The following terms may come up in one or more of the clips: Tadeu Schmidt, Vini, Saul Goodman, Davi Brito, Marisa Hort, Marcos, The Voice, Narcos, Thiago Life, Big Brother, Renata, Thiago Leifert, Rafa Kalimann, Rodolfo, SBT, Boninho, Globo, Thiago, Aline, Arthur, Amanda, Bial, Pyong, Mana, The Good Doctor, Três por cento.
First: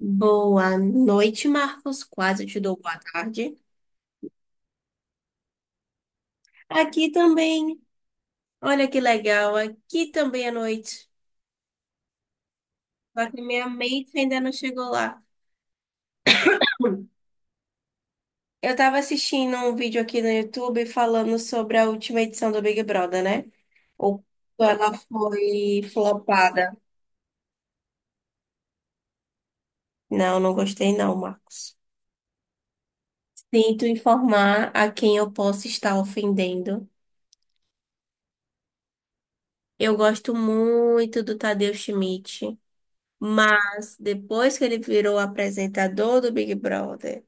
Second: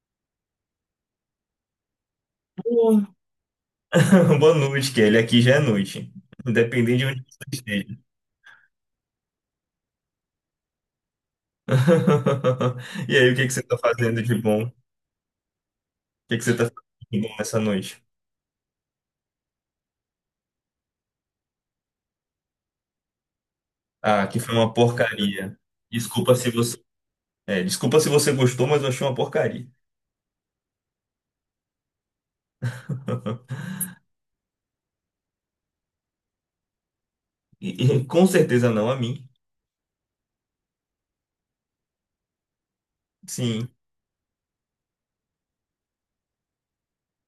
Boa noite, Marcos. Quase te dou boa Bom. tarde. Boa noite, Kelly. Aqui já é noite, independente de Aqui onde você também. esteja. Olha que legal. Aqui também é noite. E Só aí, o que que que você minha tá mente fazendo de ainda não bom? O chegou lá. que que você tá fazendo Hum. de bom nessa noite? Eu tava assistindo um vídeo aqui no YouTube falando sobre a última edição do Big Brother, né? Ou Ah, que foi quando uma ela porcaria. foi Desculpa se flopada. você, desculpa se você gostou, mas eu achei uma porcaria. Não, não gostei não, Marcos. Sinto informar a quem eu posso estar ofendendo. E com certeza não a mim. Eu gosto muito do Tadeu Schmidt. Sim. Mas depois que ele virou apresentador do Big Brother,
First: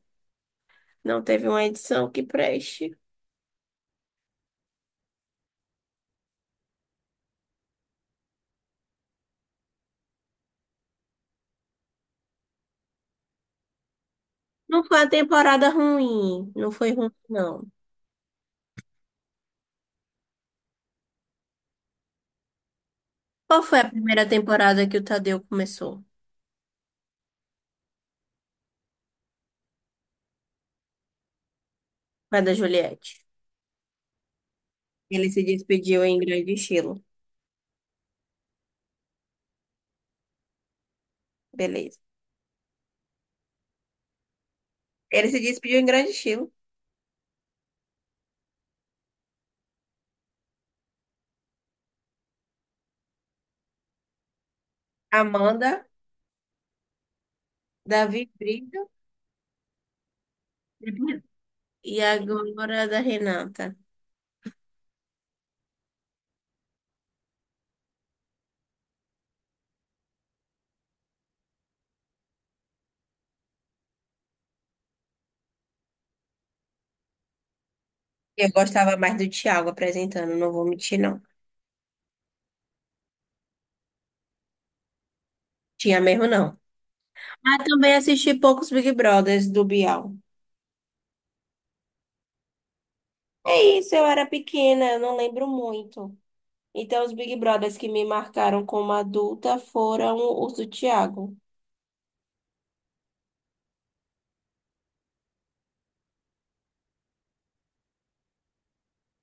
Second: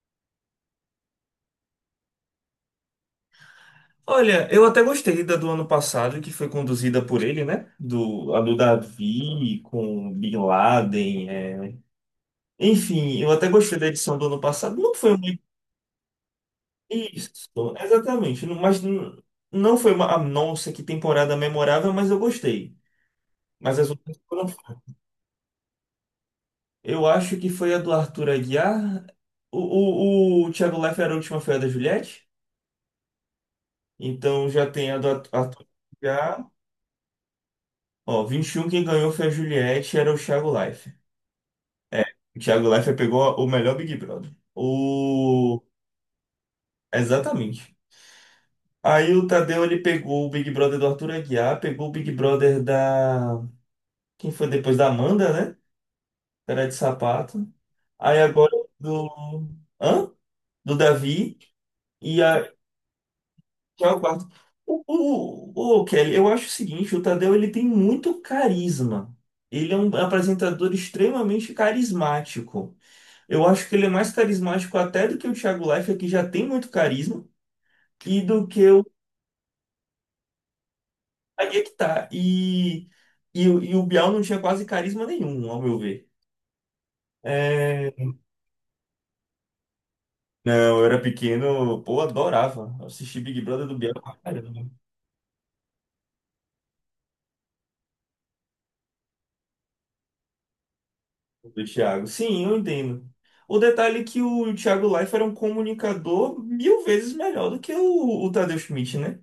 não teve uma edição que preste. Olha, eu até gostei da do ano passado, que foi conduzida por ele, né? Do, a do Davi com Bin Laden. É. Enfim, eu até gostei da edição do ano passado. Não Não foi a foi uma... temporada ruim, não foi ruim, Isso, não. exatamente. Não foi uma, ah, nossa, que temporada memorável, mas eu gostei. Qual Mas foi a as outras primeira foram. temporada que o Tadeu começou? Eu acho que foi a do Arthur Aguiar. O, o Thiago Leifert, a última foi a da Juliette. Foi a da Juliette. Então já tem a do Ele se Arthur despediu em Aguiar. grande estilo. Ó, 21, quem ganhou foi a Juliette, era o Thiago Leifert. Beleza. É, o Thiago Leifert pegou o melhor Big Brother. Ele se O... despediu em grande estilo. Exatamente. Aí o Tadeu, ele pegou o Big Brother do Arthur Aguiar, pegou o Big Brother da... Quem foi depois da Amanda, né? Amanda, Era de sapato. Aí Davi agora Brito do. Hã? Do depois- Davi. e E a... agora a da Renata. já é o quarto. O, o Kelly, eu acho o seguinte: o Tadeu ele tem muito carisma. Ele é um apresentador extremamente carismático. Eu acho que ele é mais carismático até do que o Thiago Leifert, que já tem muito carisma, e do Eu que o... gostava mais do Thiago apresentando, não vou mentir, não. Aí é que tá. E o Bial não tinha quase carisma nenhum, ao meu Tinha ver. mesmo, não. Ah, É. também assisti poucos Big Brothers do Bial. Não, eu era pequeno, pô, adorava assistir Big É Brother do isso, Biel eu pra era caramba, né? pequena, eu não lembro muito. Então, os Big Brothers que me marcaram como adulta foram os do Thiago. Do Thiago. Sim, eu entendo. O detalhe é que o Thiago Leifert era um comunicador mil vezes melhor do que o Tadeu Schmidt, né?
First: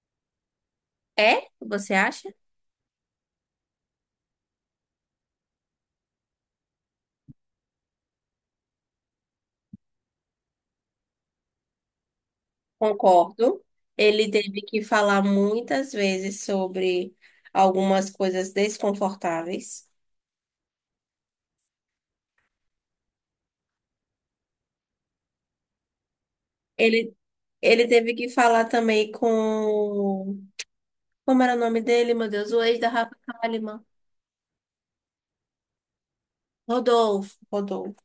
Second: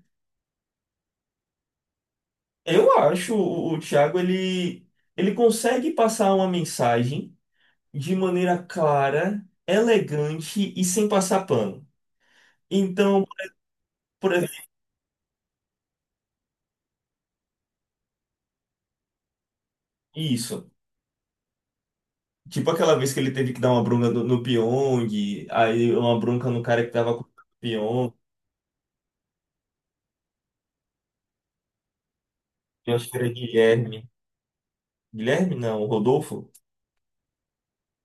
É? Você acha? Eu acho o Thiago, ele consegue passar uma mensagem de maneira clara, elegante e sem passar pano. Então, Concordo. Ele por exemplo, teve que falar muitas vezes sobre algumas coisas desconfortáveis. isso. Tipo aquela vez que ele teve que dar uma bronca no Pyong, aí uma bronca no cara que Ele, tava com o ele teve Pyong. que falar também com. Como era o nome dele, meu Deus? O ex da Acho Rafa que era Kalimann. Guilherme. Guilherme, não, Rodolfo. Rodolfo. Rodolfo.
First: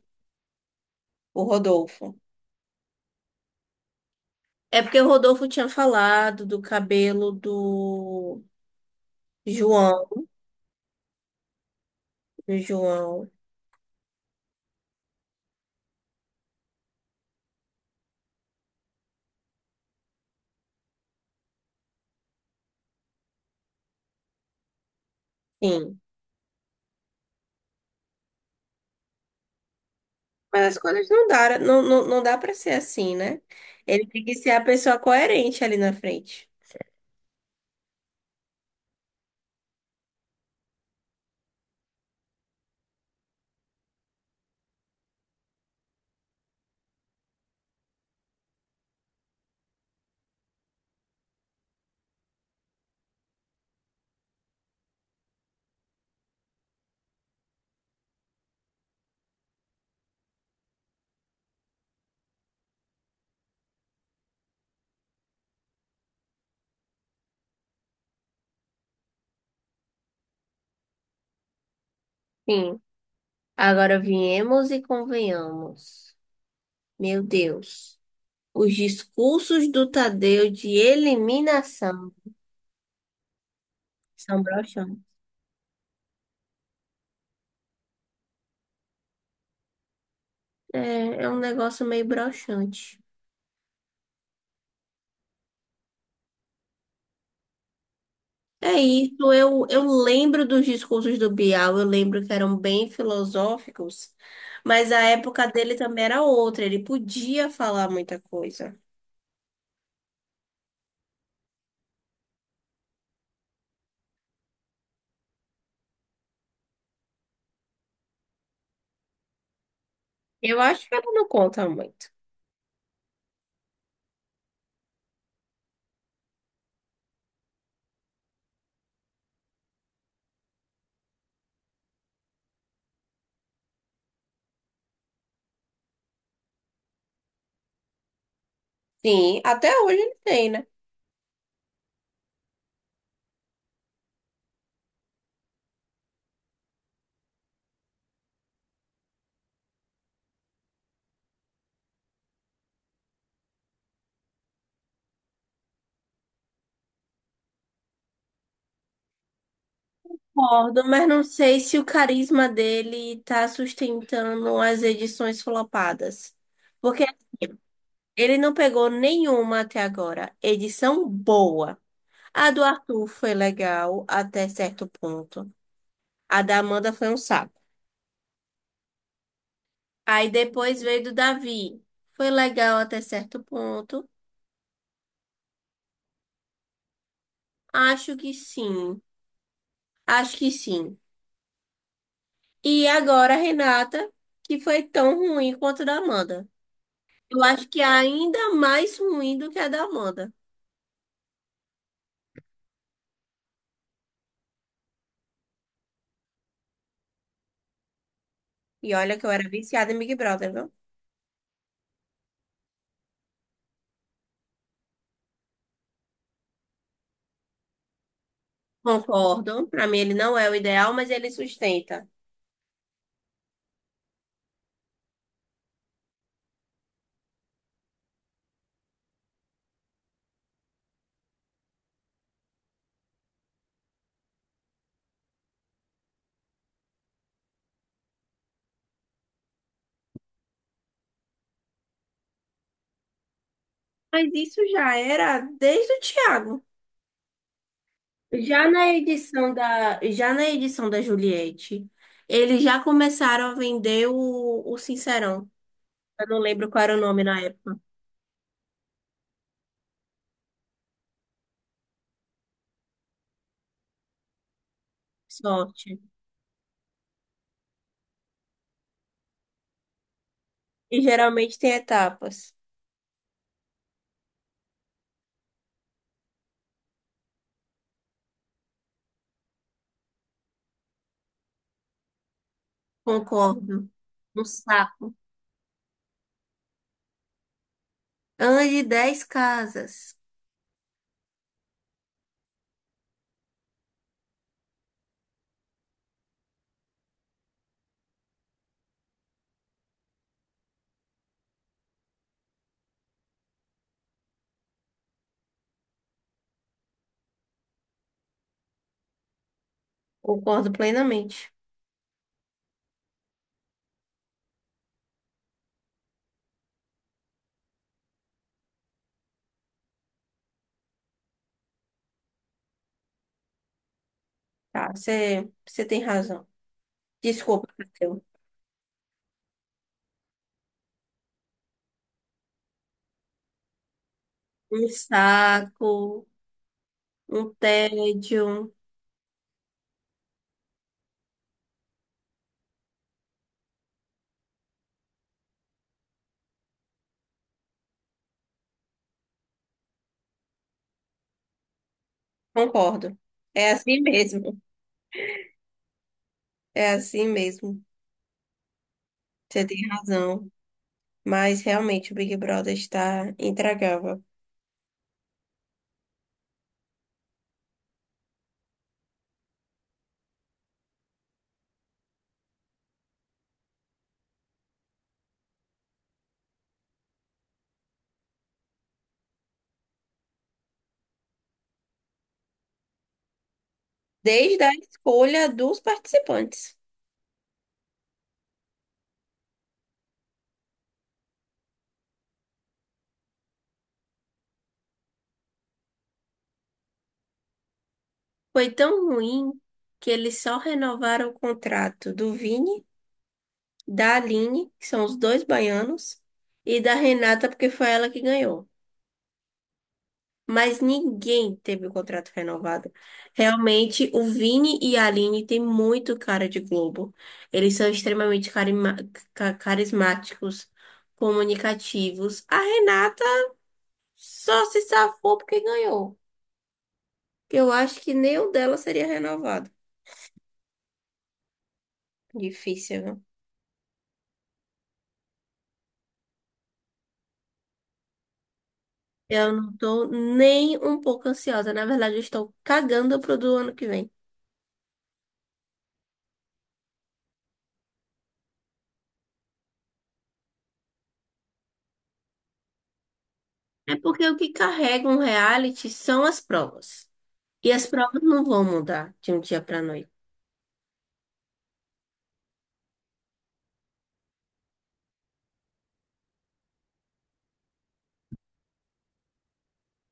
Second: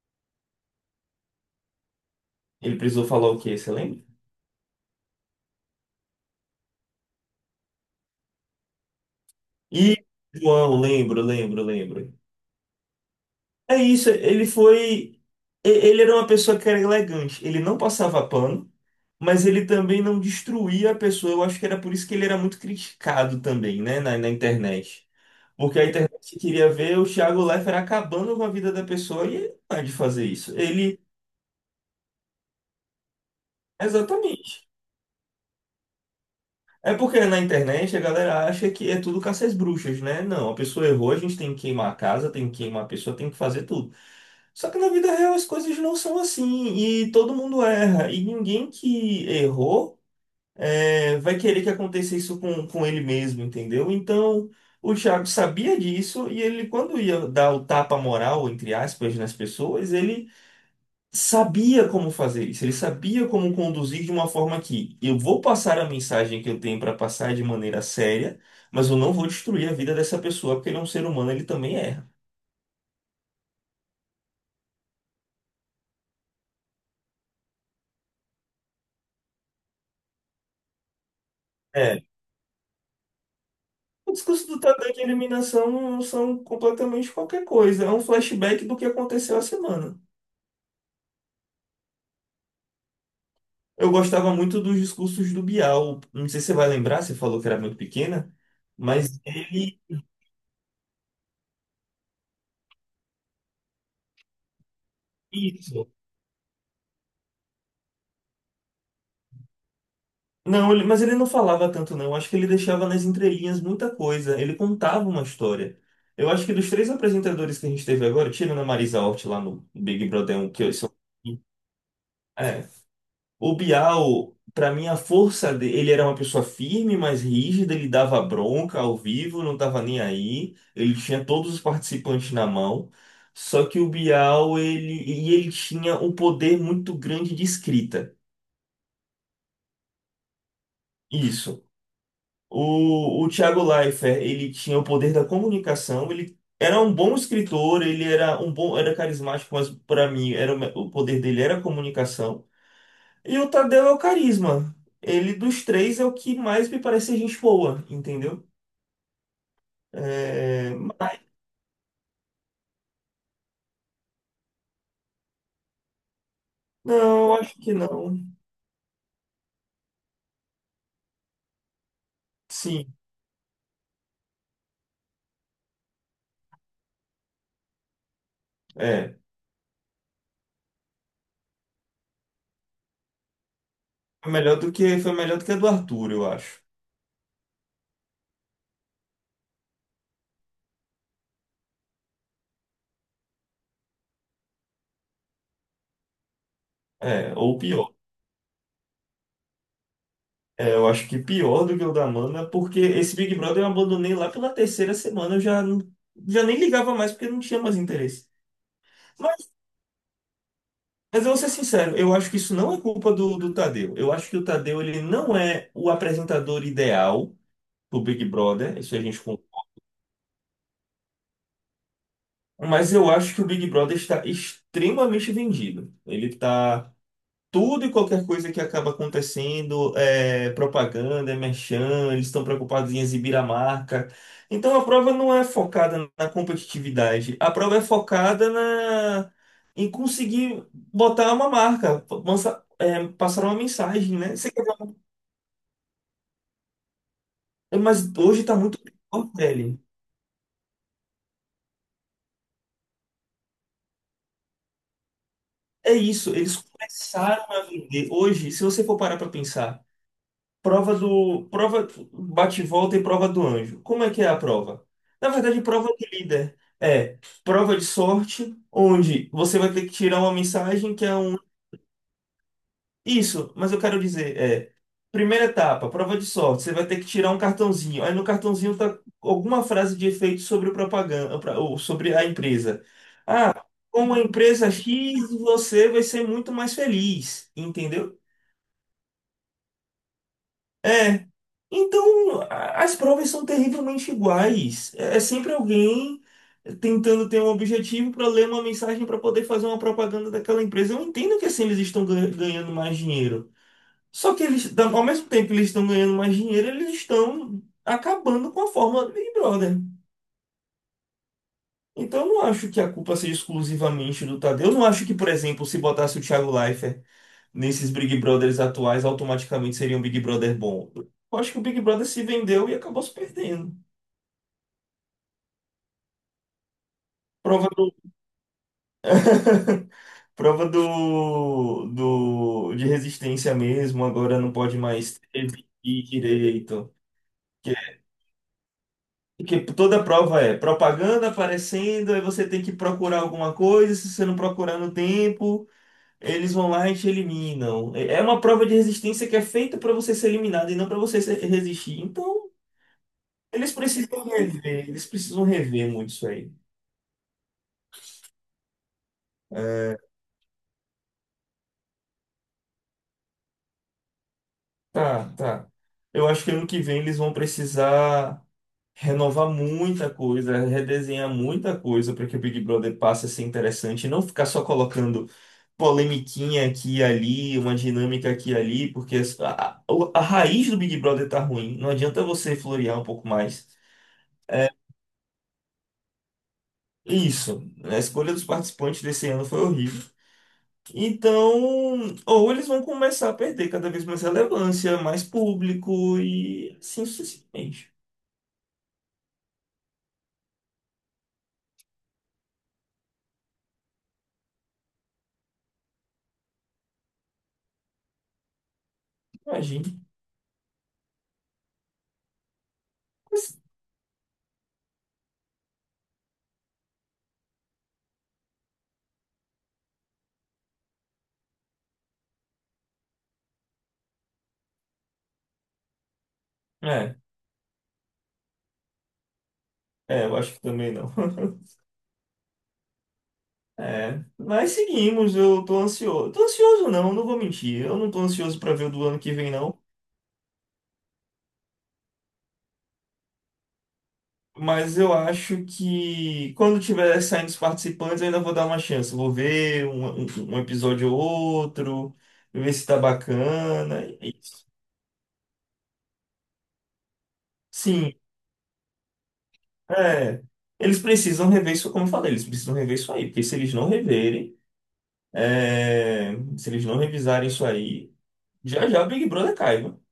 O Rodolfo. Ele precisou falar o quê? Você lembra? É porque o Rodolfo tinha falado do cabelo do. E João, João, lembro, lembro, lembro. João, É isso, ele foi. Ele era uma pessoa que era elegante. Ele não passava pano, mas ele também não destruía a pessoa. Eu acho que era por isso que ele era muito criticado também, né, na internet. Porque a sim. internet queria ver o Thiago Leifert acabando com a vida da pessoa e ele não é de fazer isso. Mas as Ele... coisas não dá, não, não, não dá para ser assim, né? Ele tem que ser a Exatamente. pessoa coerente ali na frente. É porque na internet a galera acha que é tudo caça às bruxas, né? Não, a pessoa errou, a gente tem que queimar a casa, tem que queimar a pessoa, tem que fazer tudo. Só que na vida real as coisas não são assim e todo mundo erra. E ninguém que errou, vai querer que aconteça isso com ele mesmo, entendeu? Então o Thiago sabia disso e ele, quando ia dar o tapa moral, entre aspas, nas pessoas, ele sabia como fazer isso, ele sabia como conduzir de uma forma que eu vou passar a mensagem que eu tenho para passar de maneira séria, mas eu não vou destruir a vida dessa pessoa, porque ele é um ser humano, ele também erra. Sim. Agora viemos e convenhamos. Meu Deus. Os discursos do Tadeu de É. eliminação O são discurso do Tadeu de broxantes. eliminação são completamente qualquer coisa, é um flashback do que aconteceu a semana. É, é um negócio meio broxante. Eu gostava muito dos discursos do Bial, não sei se você vai lembrar, você falou que era muito pequena, É mas isso, eu, ele... eu lembro dos discursos do Bial, eu lembro que eram bem filosóficos, mas a época dele Isso. também era outra, ele podia falar muita coisa. Não, mas ele não falava tanto, não. Eu acho que ele deixava nas entrelinhas muita coisa. Ele contava uma história. Eu acho que dos três apresentadores que a gente teve agora, tirando a Marisa Hort lá no Big Brother um Eu que eu acho sou... que ele não Um. conta muito. É. O Bial, pra mim, a força dele, ele era uma pessoa firme, mas rígida, ele dava bronca ao vivo, não tava nem aí. Ele tinha todos os participantes na mão. Só que o Bial, ele tinha um poder muito grande de escrita. Sim, até hoje ele tem, né? Isso. O Thiago Leifert, ele tinha o poder da comunicação, ele era um bom escritor, ele era um bom, era carismático, mas para mim era o poder dele era a comunicação. E o Tadeu é o carisma. Ele dos três é o que mais me parece ser gente boa, entendeu? É, Concordo, mas mas não sei se o carisma dele tá sustentando as edições flopadas. Porque não, acho que não. ele não pegou nenhuma até agora. Edição boa. A do Sim, Arthur foi legal até certo ponto. A da Amanda foi um saco. é. Aí depois veio do Davi. Foi legal até certo ponto. Foi melhor do que foi melhor do que a do Arthur, eu acho. Acho que sim. Acho que sim. E agora a Renata, que foi tão ruim quanto a da Amanda. É, Eu ou acho que é pior. ainda mais ruim do que a da Amanda. É, eu acho que pior do que o da Mana, porque esse Big Brother eu abandonei lá pela terceira semana, eu já, já nem ligava mais porque não tinha mais interesse. E olha que eu era Mas, viciada em Big Brother, viu? mas eu vou ser sincero, eu acho que isso não é culpa do Tadeu. Eu acho que o Tadeu ele não é o apresentador ideal do Big Brother, isso a gente Concordo. Pra mim ele não é o ideal, mas ele sustenta. Mas eu acho que o Big Brother está extremamente vendido. Ele está... Tudo e qualquer coisa que acaba acontecendo é propaganda, é merchan, eles estão preocupados em exibir a marca. Então a prova não é focada na competitividade, a prova é focada na... em conseguir botar uma marca, passar uma mensagem, Mas né? Você isso quer já era desde o Thiago. ver. Mas hoje está Já muito na pior, edição velho. da, já na edição da Juliette, eles já começaram a vender o Sincerão. É Eu isso, não eles lembro qual era o nome na começaram a época. vender. Hoje, se você for parar para pensar. Prova do. Prova bate e volta e prova do anjo. Como é que é a prova? Na verdade, prova do Sorte. líder. É prova de sorte, onde você vai ter que tirar uma mensagem E que é um. geralmente tem etapas. Isso, mas eu quero dizer, é. Primeira etapa, prova de sorte. Você vai ter que tirar um cartãozinho. Aí no cartãozinho tá alguma frase de efeito sobre o propaganda, ou sobre a empresa. Ah, Concordo. com a Um empresa saco. X, você vai ser muito mais feliz, entendeu? Ande 10 casas. É. Então, as provas são terrivelmente iguais. É sempre alguém tentando ter um objetivo para ler uma mensagem para poder fazer uma propaganda daquela empresa. Eu entendo que assim eles estão ganhando mais dinheiro. Só que eles, ao mesmo tempo que eles estão ganhando mais dinheiro, eles estão acabando com a fórmula do Big Brother. Concordo plenamente. Então, eu não acho que a culpa seja exclusivamente do Tadeu. Eu não acho que, por exemplo, se botasse o Thiago Leifert nesses Big Brothers atuais automaticamente seria um Big Brother bom. Eu acho que o Big Brother se vendeu e acabou se perdendo. Tá, você tem razão. Desculpa, Prova do, Matheus. prova do, de resistência mesmo, agora não pode Um mais ter saco, direito. um tédio. Que toda prova é propaganda aparecendo, aí você tem que procurar alguma coisa, se você não procurar no tempo, eles vão lá e te eliminam. É uma prova de resistência que é feita para você ser eliminado e não para você resistir. Então, Concordo. eles É assim precisam mesmo. rever, eles precisam rever muito isso aí. É assim mesmo. Você tem razão. Mas realmente o Big Brother está intragável. Tá, tá. Eu acho que ano que vem eles vão precisar renovar muita coisa, redesenhar muita coisa para que o Big Brother passe a ser interessante e não ficar só colocando polemiquinha aqui e ali, uma dinâmica aqui e ali, porque a raiz do Big Brother tá ruim. Não adianta você florear um pouco mais. Desde a escolha dos participantes. É isso, a escolha dos participantes desse ano foi horrível. Então, ou eles vão começar a perder cada vez mais relevância, mais público e assim sucessivamente. Foi tão ruim que eles só renovaram o contrato do Vini, da Aline, que são os dois baianos, e da Renata, porque foi ela que ganhou. Imagina. Mas ninguém teve o contrato renovado. Realmente, o Vini e a Aline têm muito cara de Globo. Eles são extremamente carima- ca- carismáticos, comunicativos. A Renata só se safou porque ganhou. É, Eu acho que nem o dela seria renovado. é, eu acho que também não. Difícil, viu? É, mas seguimos, eu tô ansioso. Tô ansioso não, não vou mentir. Eu não tô ansioso pra ver o do ano que vem Eu não não, tô nem um pouco ansiosa. Na verdade, eu estou cagando pro do ano que vem. mas eu acho que quando tiver saindo os participantes, eu ainda vou dar uma chance. Vou ver um, um episódio ou outro, ver se tá É bacana. Porque o que carrega um reality são as provas. E as Sim. provas não vão mudar de um dia pra noite. É, eles precisam rever isso, como eu falei, eles precisam rever isso aí, porque se eles não reverem, se eles não revisarem isso aí, já já o Big Brother cai, viu?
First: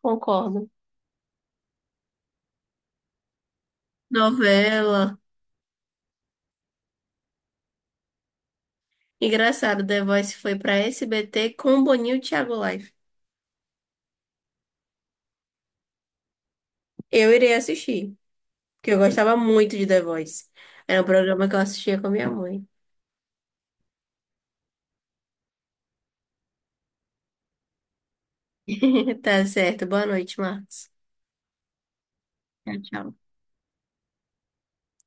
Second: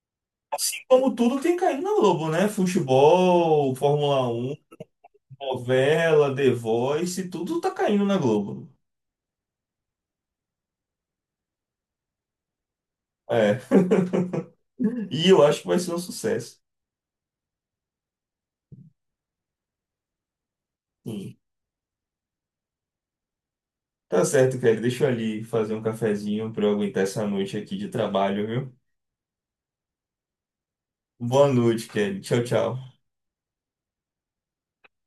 Concordo. Assim como tudo tem caído na Globo, né? Futebol, Fórmula Um, Novela. novela, The Voice, tudo tá caindo na Globo. Engraçado, The Voice foi pra SBT com Boninho e Thiago Life. É, e eu acho que vai ser um sucesso. Eu irei assistir, porque eu gostava muito de The Voice. Era um Sim. programa que eu assistia com minha mãe. Tá certo, Kelly, deixa eu ali fazer um cafezinho pra eu aguentar essa noite aqui de trabalho, viu? Tá certo. Boa noite, Marcos. Boa noite, Kelly. Tchau, Tchau, tchau. tchau.